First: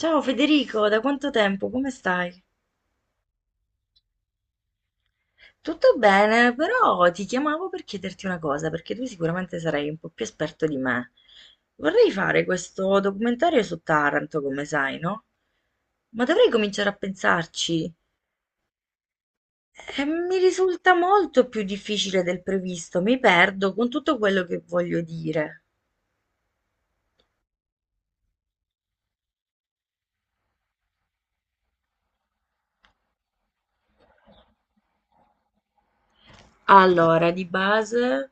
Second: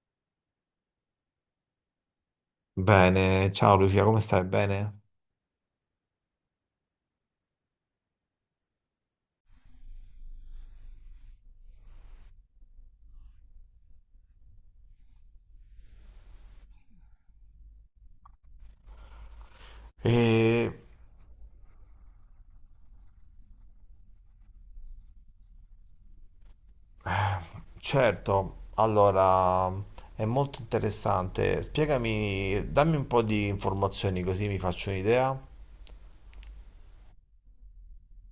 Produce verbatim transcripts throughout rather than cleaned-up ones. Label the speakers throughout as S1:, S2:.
S1: Ciao Federico, da quanto tempo? Come stai?
S2: Bene, ciao Lucia, come stai? Bene?
S1: Tutto bene, però ti chiamavo per chiederti una cosa, perché tu sicuramente sarai un po' più esperto di me. Vorrei fare questo documentario su Taranto, come sai, no? Ma dovrei cominciare a pensarci. E mi
S2: E
S1: risulta molto più difficile del previsto, mi perdo con tutto quello che voglio dire.
S2: certo, allora è molto interessante. Spiegami, dammi un po' di informazioni così mi faccio un'idea.
S1: Allora, di base.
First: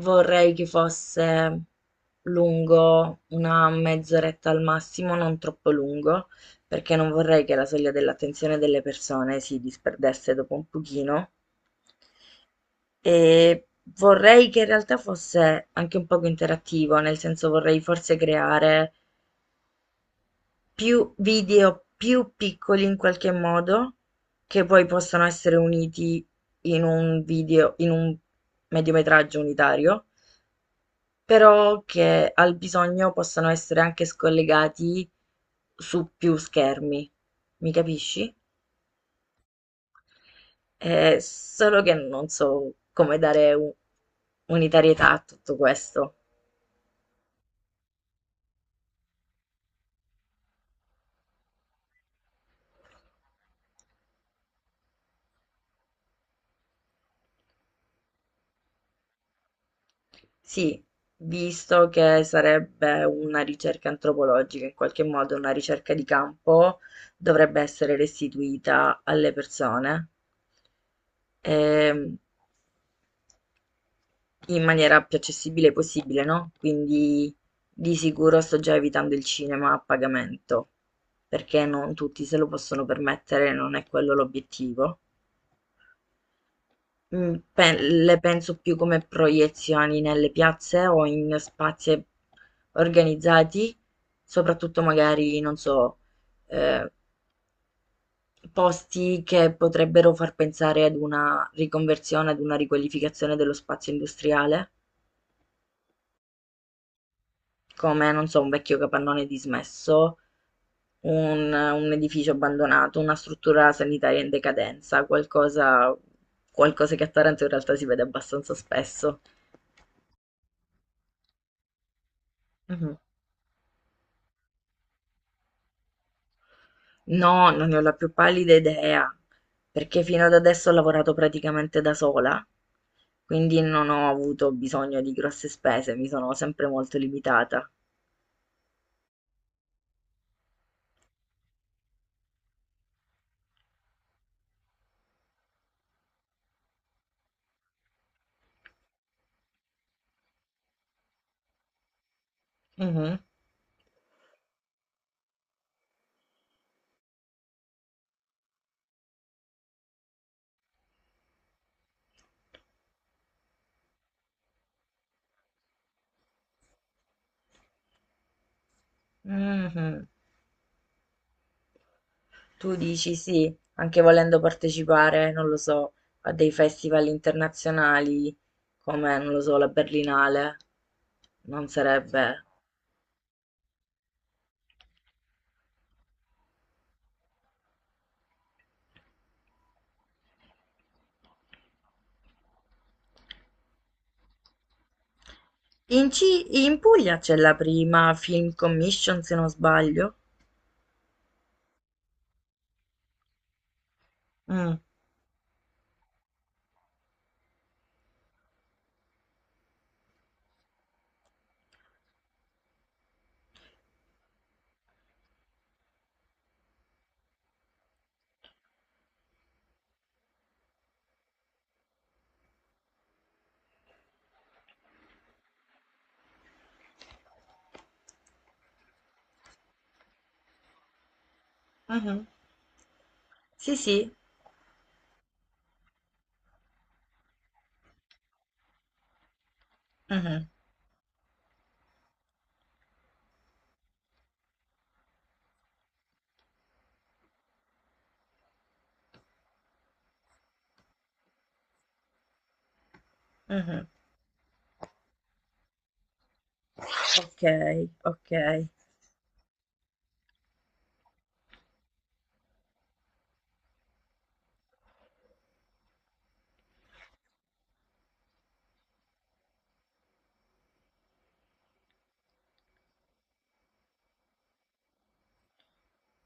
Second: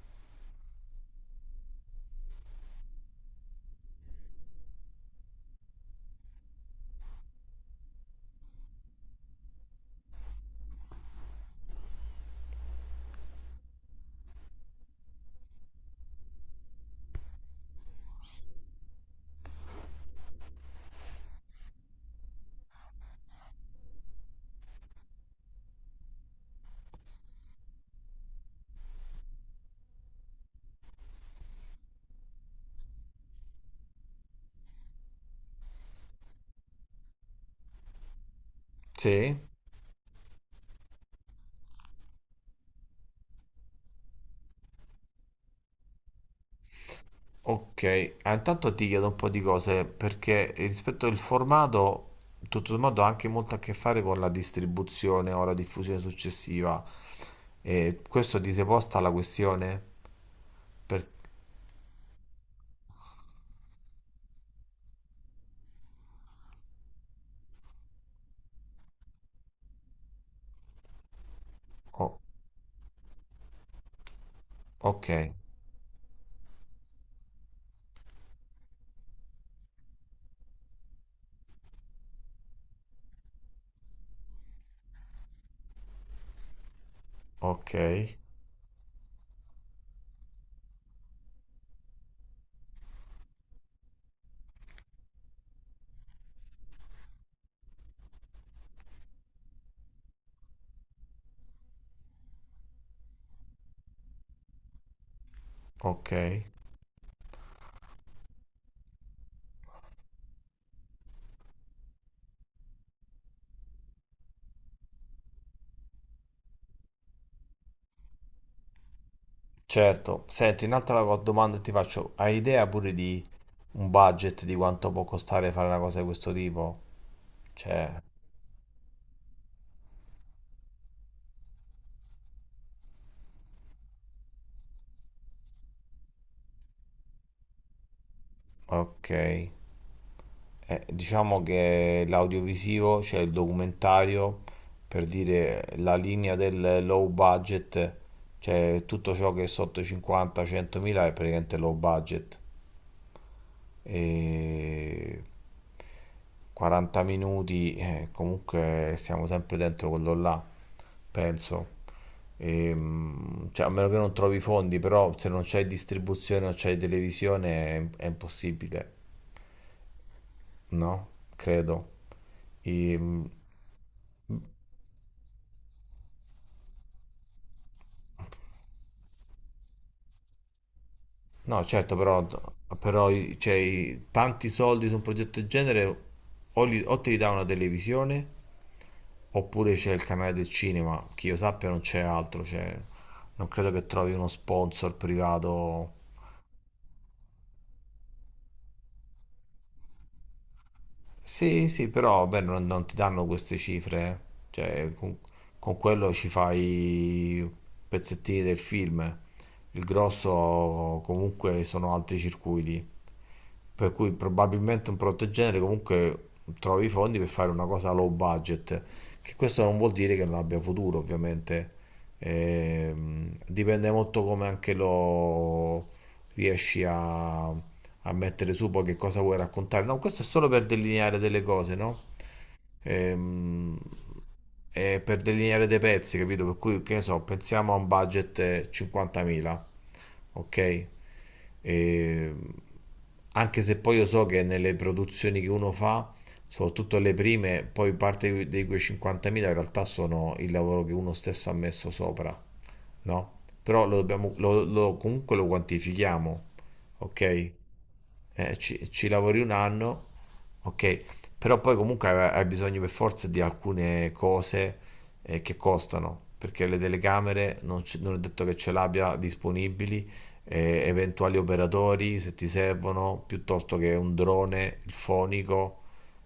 S1: Vorrei che fosse lungo una mezz'oretta al massimo, non troppo lungo, perché non vorrei che la soglia dell'attenzione delle persone si disperdesse dopo un pochino. E vorrei che in realtà fosse anche un poco interattivo, nel senso vorrei forse creare più video più piccoli in qualche modo, che poi possano essere uniti in un video, in un mediometraggio unitario. Però che al bisogno possano essere anche scollegati su più schermi, mi capisci?
S2: Sì.
S1: Eh, solo che non so come dare un- unitarietà a tutto questo.
S2: Ok, ah, intanto ti chiedo un po' di cose perché rispetto al formato, tutto sommato ha anche molto a che fare con la distribuzione o la diffusione successiva. E questo ti sei posta la questione?
S1: Sì,
S2: Per-
S1: visto che sarebbe una ricerca antropologica, in qualche modo una ricerca di campo, dovrebbe essere restituita alle persone. Ehm,
S2: oh,
S1: in maniera
S2: ok,
S1: più accessibile possibile, no? Quindi di sicuro sto già evitando il cinema a pagamento, perché non tutti se lo possono permettere, non è quello l'obiettivo. Mm,
S2: ok,
S1: pe- le penso più come proiezioni nelle piazze o in spazi organizzati, soprattutto magari, non so, eh, posti che potrebbero far pensare ad una riconversione, ad una riqualificazione dello spazio industriale.
S2: ok.
S1: Come, non so, un vecchio capannone dismesso, un, un edificio abbandonato, una struttura sanitaria in decadenza, qualcosa, qualcosa che a Taranto in realtà si vede abbastanza spesso.
S2: Certo, senti, un'altra co- domanda che ti faccio, hai idea pure
S1: Mhm.
S2: di un budget di quanto può costare fare una cosa di questo tipo?
S1: No, non ne ho la
S2: Cioè,
S1: più pallida idea, perché fino ad adesso ho lavorato praticamente da sola, quindi non ho avuto bisogno di grosse spese, mi sono sempre molto limitata.
S2: ok. Eh, diciamo che l'audiovisivo, cioè il documentario, per dire la linea del low budget, cioè tutto ciò che è sotto i cinquanta centomila è praticamente low budget.
S1: Mhm,
S2: E quaranta minuti, eh, comunque stiamo sempre dentro quello là, penso. Ehm, cioè, a meno che non trovi i fondi, però se non c'è distribuzione o c'è televisione è, è impossibile,
S1: mhm.
S2: no? Credo.
S1: Tu dici
S2: Ehm,
S1: sì, anche volendo partecipare, non lo so, a dei festival internazionali come, non lo so, la Berlinale,
S2: no,
S1: non
S2: certo, però,
S1: sarebbe...
S2: però i- cioè, i- tanti soldi su un progetto del genere o, li- o te li dà una televisione oppure c'è il canale del cinema, che io sappia non c'è altro, cioè, non credo che trovi uno sponsor privato.
S1: In, Ci- in Puglia c'è la prima Film Commission, se non sbaglio.
S2: Sì, sì, però beh, non, non ti danno queste cifre, eh.
S1: Mm,
S2: Cioè, con- con quello ci fai pezzettini del film. Il grosso comunque sono altri circuiti. Per cui probabilmente un prodotto del genere comunque trovi i fondi per fare una cosa low budget. Che questo non vuol dire che non abbia futuro, ovviamente. Ehm, dipende molto come anche lo riesci a, a mettere su, poi che cosa vuoi raccontare. No, questo è solo per delineare delle cose, no?
S1: mhm. Sì,
S2: Ehm,
S1: sì.
S2: eh, per delineare dei pezzi, capito? Per cui, che ne so, pensiamo a un budget eh, cinquantamila,
S1: Mhm,
S2: ok? E, anche se poi io so che nelle produzioni che uno fa, soprattutto le prime, poi parte di quei cinquantamila in realtà sono il lavoro che uno stesso ha messo sopra, no?
S1: mhm.
S2: Però lo dobbiamo, lo- lo- comunque lo quantifichiamo,
S1: Ok,
S2: ok?
S1: ok.
S2: Eh, ci, ci lavori un anno, ok, però poi comunque hai hai bisogno per forza di alcune cose, eh, che costano, perché le telecamere non, ce- non è detto che ce l'abbia disponibili, eh, eventuali operatori se ti servono, piuttosto che un drone, il fonico,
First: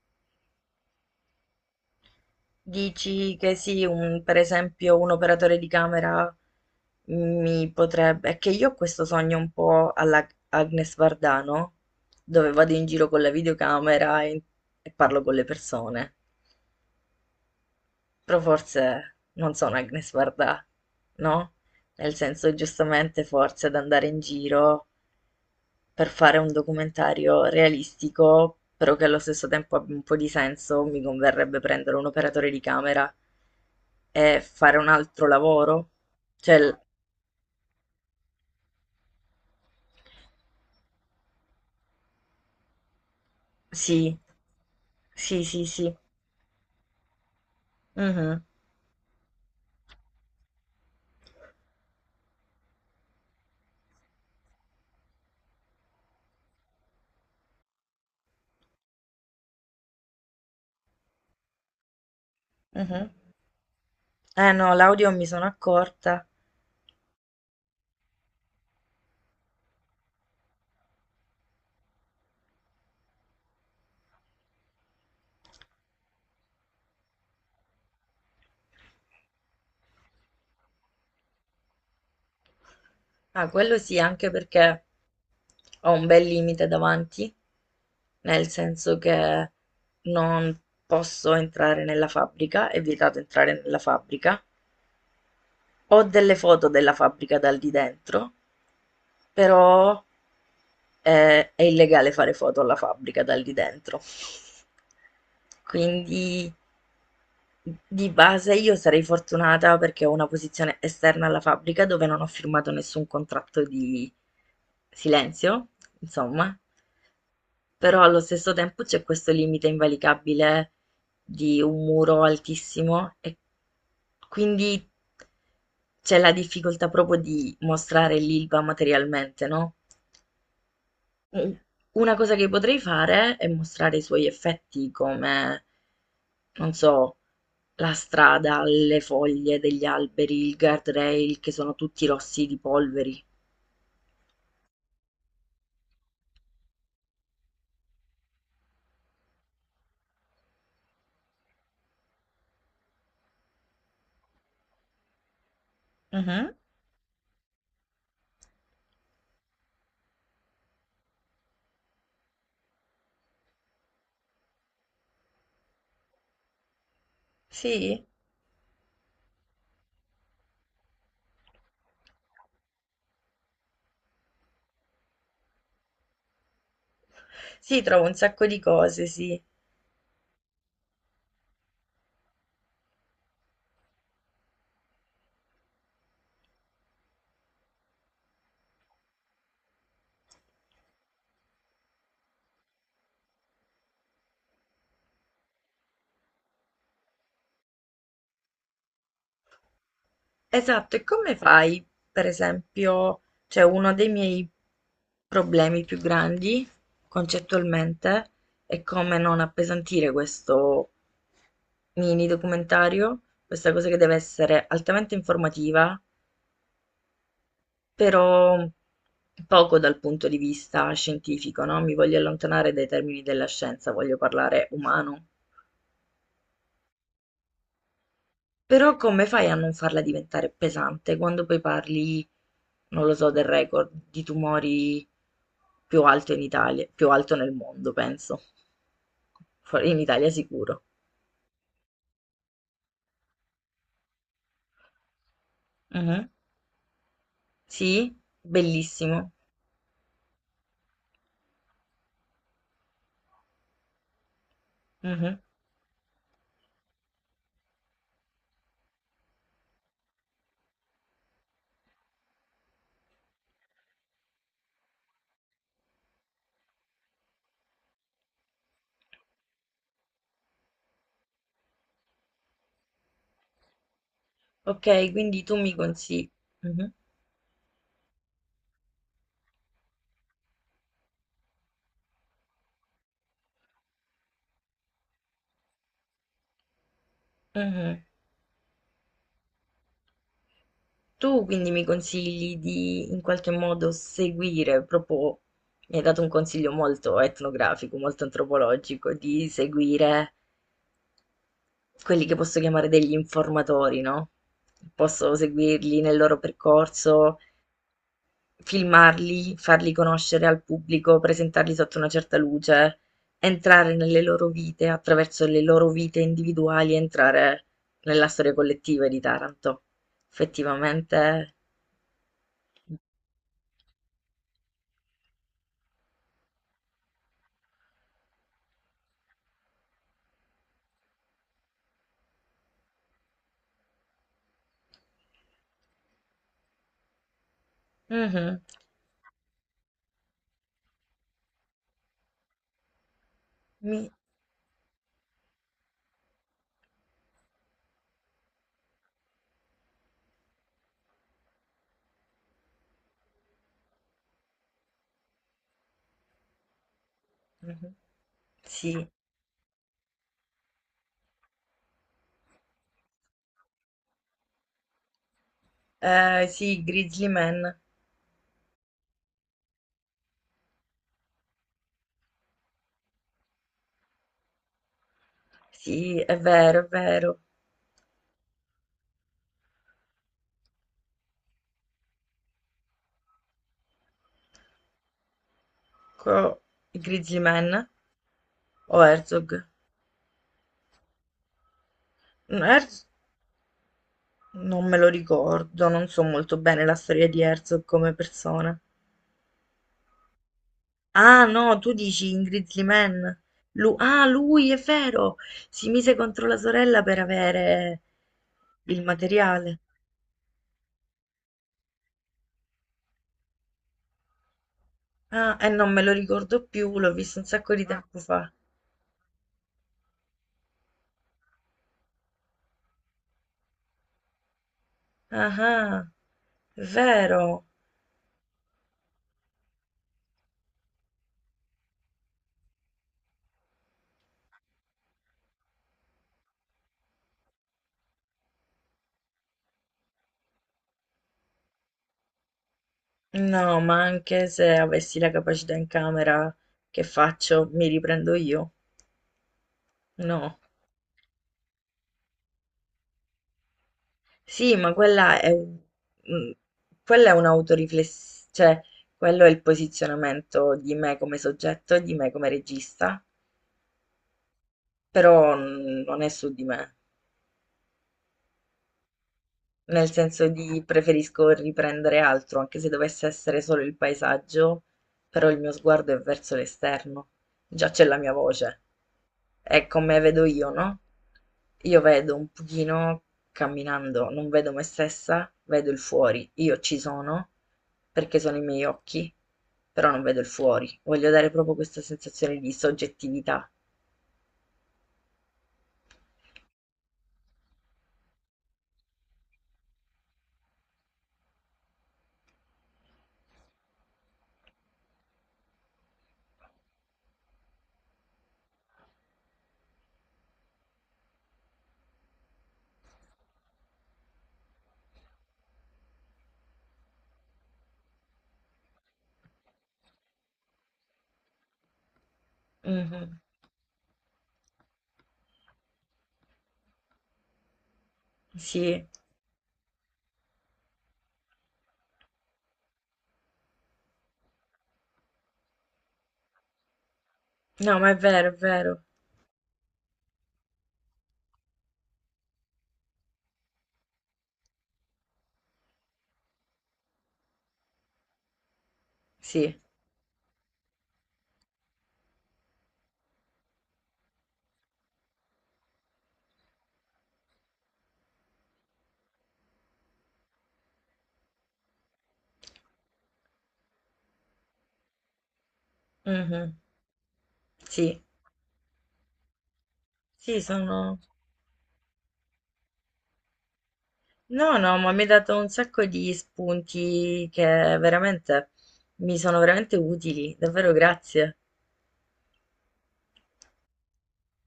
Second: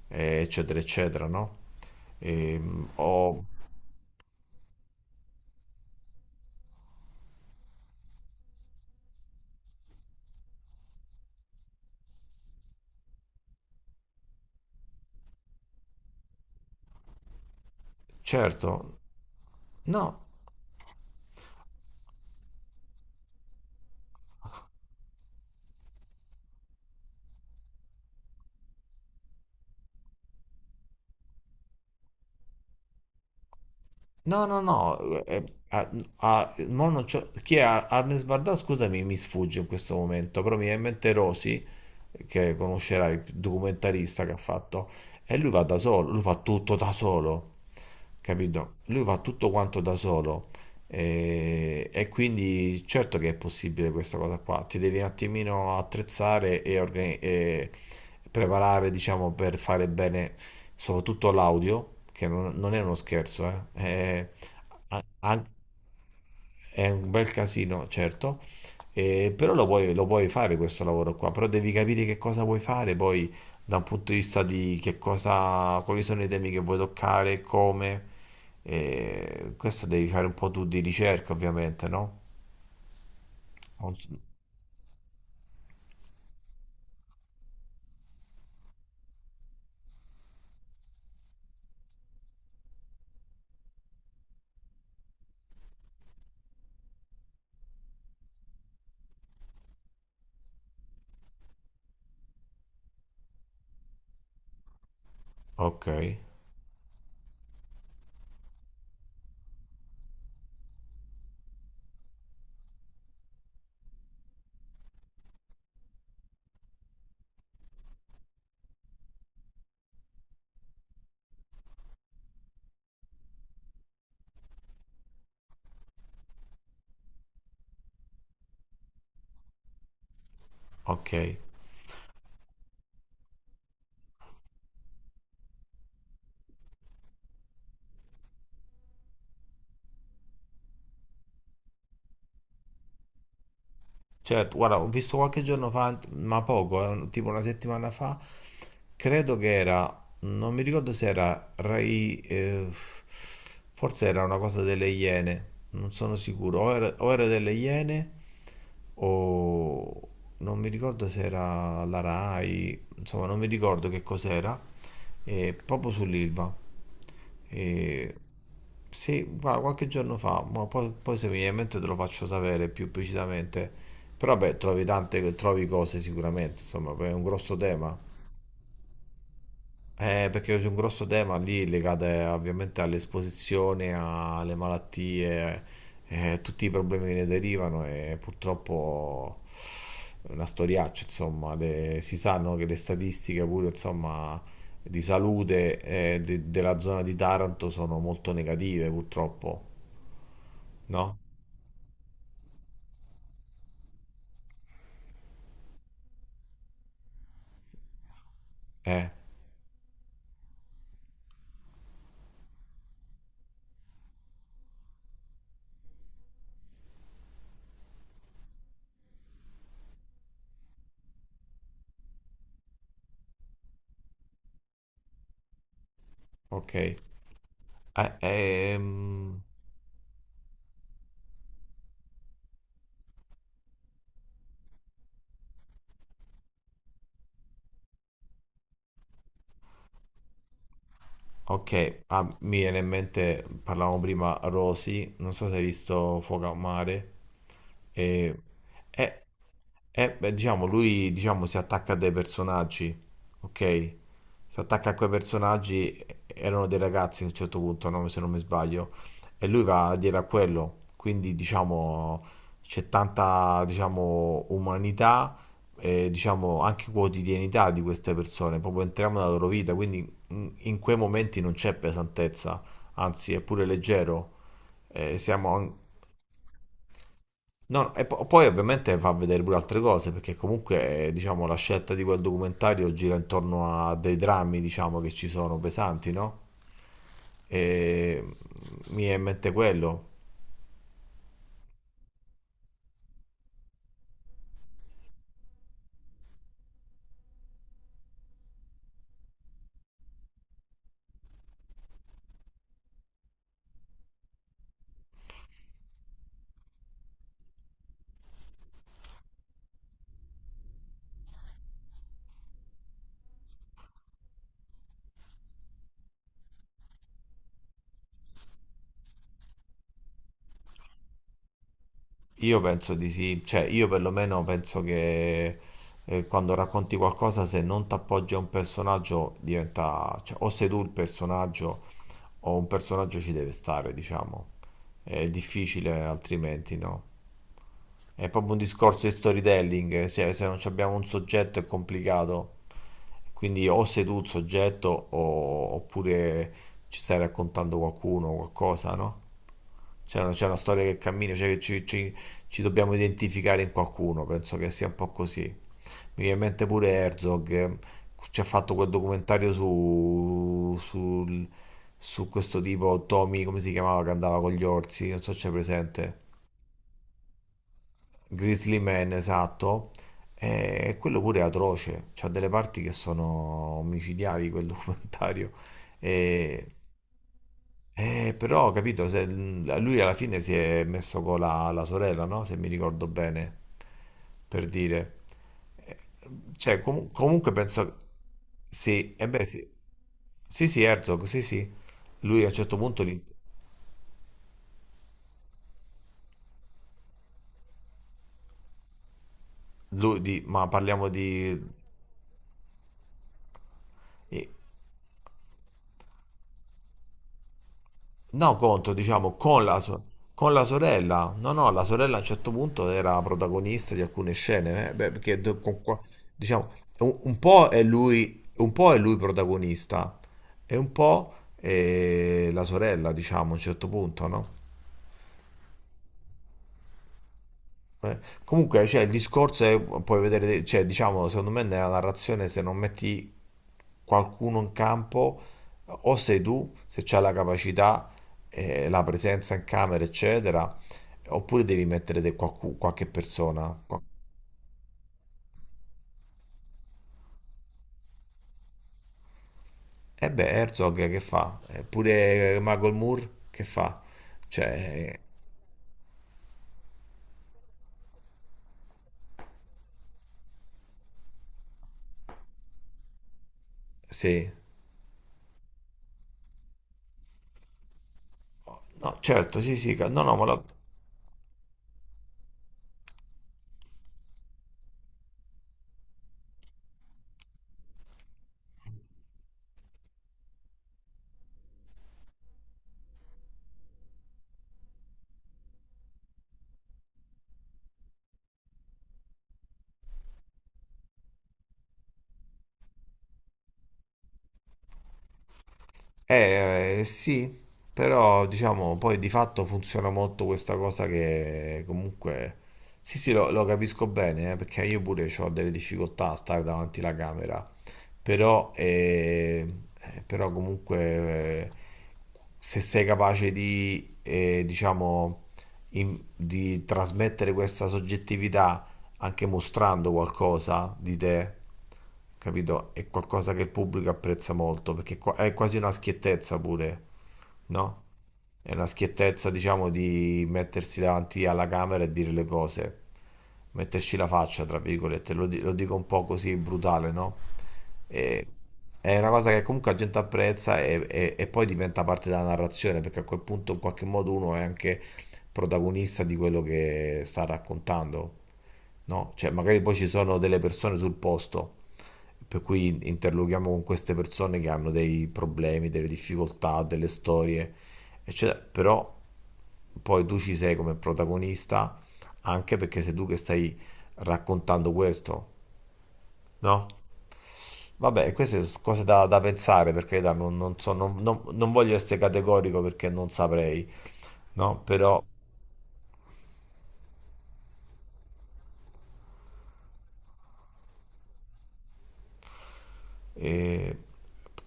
S2: eh, eccetera, eccetera, no? Ehm,
S1: Dici
S2: o
S1: che sì, un- per esempio un operatore di camera mi potrebbe... È che io ho questo sogno un po' alla Agnes Vardano, dove vado in giro con la videocamera e, e parlo con le persone. Però
S2: Certo,
S1: forse non sono Agnes
S2: no.
S1: Varda, no? Nel senso, giustamente, forse ad andare in giro per fare un documentario realistico, però che allo stesso tempo abbia un po' di senso, mi converrebbe prendere un operatore di camera e
S2: No, no,
S1: fare un
S2: no,
S1: altro
S2: eh, ah,
S1: lavoro.
S2: ah,
S1: Cioè, l-
S2: mo non c'ho- chi è Ar- Arnes Barda? Scusami, mi sfugge in questo momento, però mi viene in mente Rosi, che conoscerai, il
S1: sì,
S2: documentarista che ha fatto, e
S1: sì,
S2: lui va
S1: sì,
S2: da
S1: sì.
S2: solo, lui fa tutto da solo,
S1: Mhm,
S2: capito? Lui fa tutto quanto da solo e, e quindi certo che è possibile questa cosa qua, ti devi un attimino attrezzare e, organi- e preparare, diciamo, per fare bene soprattutto l'audio, che non, non è uno
S1: mhm.
S2: scherzo, eh. È-
S1: Eh no,
S2: a-
S1: l'audio mi sono
S2: an-
S1: accorta.
S2: è un bel casino, certo, eh, però lo puoi, lo puoi fare questo lavoro qua, però devi capire che cosa vuoi fare poi da un punto di vista di che cosa, quali sono i temi che vuoi toccare, come. Eh, questo devi fare un po' tu di ricerca, ovviamente, no?
S1: Ah, quello
S2: Non
S1: sì,
S2: so-
S1: anche perché ho un bel limite davanti, nel senso che non posso entrare nella fabbrica, è vietato entrare nella fabbrica. Ho delle foto della fabbrica dal di dentro, però, ehm, è illegale fare foto alla fabbrica dal di dentro.
S2: Ok,
S1: Quindi di base io sarei fortunata perché ho una posizione esterna alla fabbrica dove non ho firmato nessun contratto di silenzio, insomma, però allo stesso tempo c'è questo limite invalicabile di un muro altissimo e quindi c'è la difficoltà proprio di mostrare l'Ilva materialmente, no?
S2: ok.
S1: Mh. Una cosa che potrei fare è mostrare i suoi effetti come, non so, la strada, le foglie degli alberi, il guardrail che sono tutti rossi di polveri.
S2: Certo, guarda, ho visto qualche giorno fa, ma poco, eh, un- tipo una settimana fa, credo che era, non mi ricordo se era Rai, eh, forse era una cosa delle Iene, non sono
S1: Mhm.
S2: sicuro, o era, o era delle Iene o non mi ricordo se era la Rai, insomma non mi ricordo che cos'era, eh, proprio sull'Ilva.
S1: Sì?
S2: Eh sì, guarda, qualche giorno fa, ma poi, poi se mi viene in mente te lo faccio sapere più precisamente. Però beh, trovi tante, trovi cose sicuramente, insomma, è un grosso
S1: Sì,
S2: tema.
S1: trovo un sacco di cose, sì.
S2: Eh, perché c'è un grosso tema lì legato, eh, ovviamente all'esposizione, alle malattie, eh, tutti i problemi che ne derivano e purtroppo è una storiaccia, insomma. Le- si sanno che le statistiche pure, insomma, di salute, eh, de- della zona di Taranto sono molto negative, purtroppo,
S1: Esatto, e
S2: no?
S1: come fai? Per esempio, cioè uno dei miei problemi più grandi concettualmente è
S2: Eh,
S1: come non appesantire questo mini documentario, questa cosa che deve essere altamente informativa, però poco dal punto di vista scientifico, no? Mi voglio allontanare dai termini della scienza, voglio parlare umano.
S2: ok. Eh,
S1: Però come
S2: ehm,
S1: fai a non farla diventare pesante quando poi parli, non lo so, del record di tumori più alto in Italia, più alto nel mondo, penso. Fuori- In Italia sicuro.
S2: Ok, ah, mi viene in mente, parlavamo prima, Rosy, non so se hai visto
S1: Mhm.
S2: Fuoco a Mare,
S1: Sì?
S2: e, eh,
S1: Bellissimo.
S2: eh, beh, diciamo, lui diciamo, si attacca a dei personaggi, ok? Si attacca a quei
S1: Mhm.
S2: personaggi, erano dei ragazzi a un certo punto, no? Se non mi sbaglio, e lui va a dire a quello, quindi diciamo c'è tanta, diciamo, umanità e diciamo anche quotidianità di queste persone, proprio entriamo nella loro vita, quindi in in quei momenti non c'è pesantezza, anzi è pure leggero.
S1: Ok,
S2: Eh,
S1: quindi
S2: siamo
S1: tu
S2: an-
S1: mi consigli... Mhm.
S2: No, no, e po- poi ovviamente fa vedere pure altre cose, perché comunque, eh, diciamo, la scelta di quel documentario gira intorno a dei drammi, diciamo, che ci sono pesanti, no?
S1: Mhm.
S2: E mi è in mente quello.
S1: Tu quindi mi consigli di in qualche modo seguire proprio... Mi hai dato un consiglio molto etnografico, molto antropologico, di seguire quelli che posso chiamare degli informatori, no, posso seguirli nel loro percorso, filmarli, farli conoscere al pubblico, presentarli sotto una certa luce, entrare nelle loro vite, attraverso le loro vite individuali, entrare nella storia collettiva di Taranto. Effettivamente.
S2: Io penso di sì, cioè io perlomeno penso che, eh, quando racconti qualcosa, se non ti appoggi a un personaggio, diventa, cioè, o sei tu il personaggio o un personaggio ci deve stare, diciamo. È difficile altrimenti, no? È
S1: Mh-mh.
S2: proprio un discorso di storytelling, se, se non abbiamo un soggetto è complicato. Quindi o
S1: Mi
S2: sei tu il soggetto o- oppure ci stai raccontando qualcuno, qualcosa, no? C'è una, c'è una storia che cammina, cioè che ci, ci- ci dobbiamo identificare in qualcuno, penso che sia un po' così. Mi viene in mente pure Herzog, eh,
S1: mh-mh.
S2: ci ha fatto quel
S1: Sì,
S2: documentario su, sul- su questo tipo, Tommy, come si chiamava, che andava con gli orsi, non so se c'è presente.
S1: ehm, sì, Grizzly Man.
S2: Grizzly Man, esatto. E quello pure è atroce. C'ha delle parti che sono omicidiali quel documentario.
S1: Sì, è
S2: E,
S1: vero, è vero.
S2: e però, capito, se- lui alla fine si è messo con la, la sorella, no? Se mi ricordo bene, per dire. Eh,
S1: Co
S2: Cioè, comu-
S1: Grizzly
S2: comunque
S1: Man
S2: penso...
S1: o
S2: Sì, e beh,
S1: Herzog?
S2: sì. Sì, sì, Herzog, sì, sì. Lui a un certo punto...
S1: Herzog?
S2: Li,
S1: Non me lo ricordo, non so molto bene la storia di Herzog come persona.
S2: lui di- ma parliamo di...
S1: Ah, no, tu dici in Grizzly Man. Lu- ah, lui è vero! Si mise contro la sorella per avere
S2: No, contro,
S1: il
S2: diciamo, con la,
S1: materiale.
S2: so- con la sorella. No, no, la sorella a un certo punto era protagonista di alcune scene, eh, beh, perché
S1: Ah,
S2: do-
S1: e
S2: con
S1: non me
S2: qua-
S1: lo ricordo
S2: diciamo,
S1: più, l'ho
S2: un,
S1: visto
S2: un
S1: un
S2: po'
S1: sacco
S2: è
S1: di tempo
S2: lui,
S1: fa.
S2: un po' è lui, protagonista e un po' è la sorella, diciamo, a un certo punto, no?
S1: Ah, ah, è vero.
S2: Eh, Comunque, cioè, il discorso è, puoi vedere, cioè, diciamo, secondo me nella narrazione se non metti qualcuno in campo, o sei tu, se c'hai la capacità, eh, la presenza in camera, eccetera, oppure devi mettere de- qualcu- qualche persona.
S1: No, ma
S2: Qua-
S1: anche se avessi la capacità in camera, che faccio? Mi riprendo io?
S2: E beh,
S1: No.
S2: Herzog che fa? Eppure Michael Moore che fa?
S1: Sì, ma
S2: Cioè,
S1: quella è, un- mm, quella è un'autoriflessione, cioè quello è il posizionamento di me come soggetto e di me come regista,
S2: sì.
S1: però mm, non è su di me.
S2: No, certo, sì, sì, ca-
S1: Nel
S2: no, no, ma
S1: senso
S2: lo-
S1: di preferisco riprendere altro, anche se dovesse essere solo il paesaggio, però il mio sguardo è verso l'esterno, già c'è la mia voce, è come vedo io, no? Io vedo un pochino camminando, non vedo me stessa, vedo il fuori, io ci sono perché sono i miei occhi, però non vedo il fuori, voglio dare proprio questa sensazione di soggettività.
S2: Eh, eh, sì, però diciamo poi di fatto funziona molto questa cosa che comunque... Sì, sì, lo, lo capisco bene, eh, perché io pure ho delle difficoltà a stare davanti alla camera, però, eh, eh, però comunque, eh, se sei capace di, eh, diciamo, in- di trasmettere questa soggettività anche mostrando qualcosa di te, capito? È
S1: Mhm,
S2: qualcosa che il pubblico apprezza molto, perché qua- è quasi una schiettezza pure, no? È una
S1: sì,
S2: schiettezza, diciamo, di mettersi davanti alla camera e dire le cose, metterci la faccia, tra virgolette, lo, di- lo dico un po' così brutale, no?
S1: no, ma è
S2: E-
S1: vero, è vero,
S2: è una cosa che comunque la gente apprezza e, e- e poi diventa parte della narrazione, perché a quel punto in qualche modo uno è anche protagonista di quello che sta raccontando, no? Cioè,
S1: sì,
S2: magari poi ci sono delle persone sul posto. Per cui interloghiamo con queste persone che hanno dei problemi, delle difficoltà, delle storie, eccetera. Però poi tu ci sei come protagonista anche perché sei tu che stai raccontando questo,
S1: mhm,
S2: no?
S1: sì.
S2: Vabbè, queste sono cose da, da pensare perché non,
S1: Sì,
S2: non so, non,
S1: sono...
S2: non- non voglio essere categorico perché non saprei,
S1: No,
S2: no?
S1: no, ma mi
S2: Però.
S1: hai dato un sacco di spunti che veramente mi sono veramente utili, davvero grazie.
S2: E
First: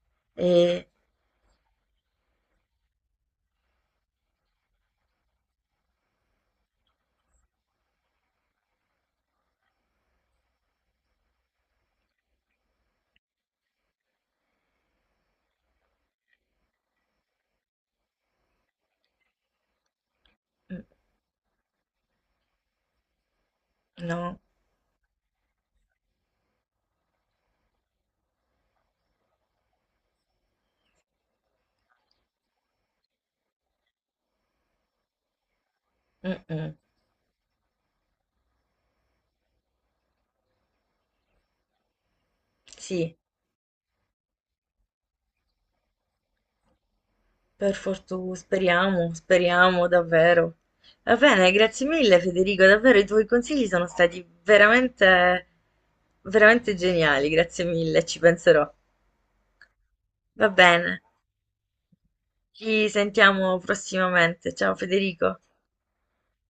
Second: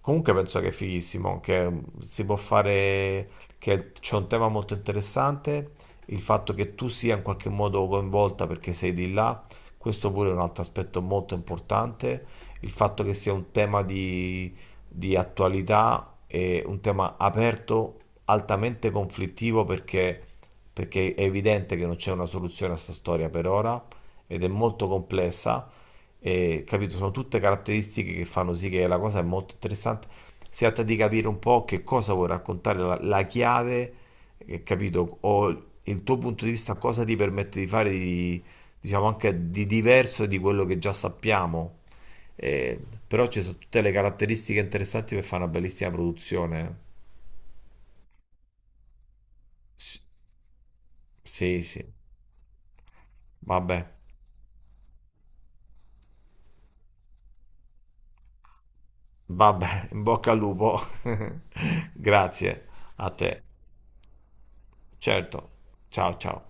S2: comunque penso che è
S1: E...
S2: fighissimo, che si può fare, che c'è un tema molto interessante, il fatto che tu sia in qualche modo coinvolta perché sei di là, questo pure è un altro aspetto molto importante, il fatto che sia un tema di, di attualità e un tema aperto, altamente conflittivo perché,
S1: mm,
S2: perché è evidente che non c'è una soluzione a questa storia per ora
S1: no,
S2: ed è molto complessa e, capito? Sono tutte caratteristiche che fanno sì che la cosa è molto interessante. Si tratta di capire un po' che cosa vuoi raccontare, la, la chiave, eh, capito? O il tuo
S1: mm,
S2: punto di
S1: mm.
S2: vista, cosa ti permette di fare di, diciamo anche di diverso di quello che già sappiamo. Eh,
S1: Sì,
S2: Però ci sono tutte le caratteristiche interessanti per fare una bellissima produzione.
S1: per fortuna, speriamo, speriamo
S2: S-
S1: davvero. Va bene,
S2: Sì,
S1: grazie
S2: sì.
S1: mille Federico, davvero i tuoi consigli sono
S2: Vabbè,
S1: stati veramente, veramente geniali, grazie mille, ci penserò.
S2: vabbè, in bocca al
S1: Va
S2: lupo.
S1: bene,
S2: Grazie
S1: ci
S2: a te.
S1: sentiamo prossimamente. Ciao Federico.
S2: Certo. Ciao, ciao.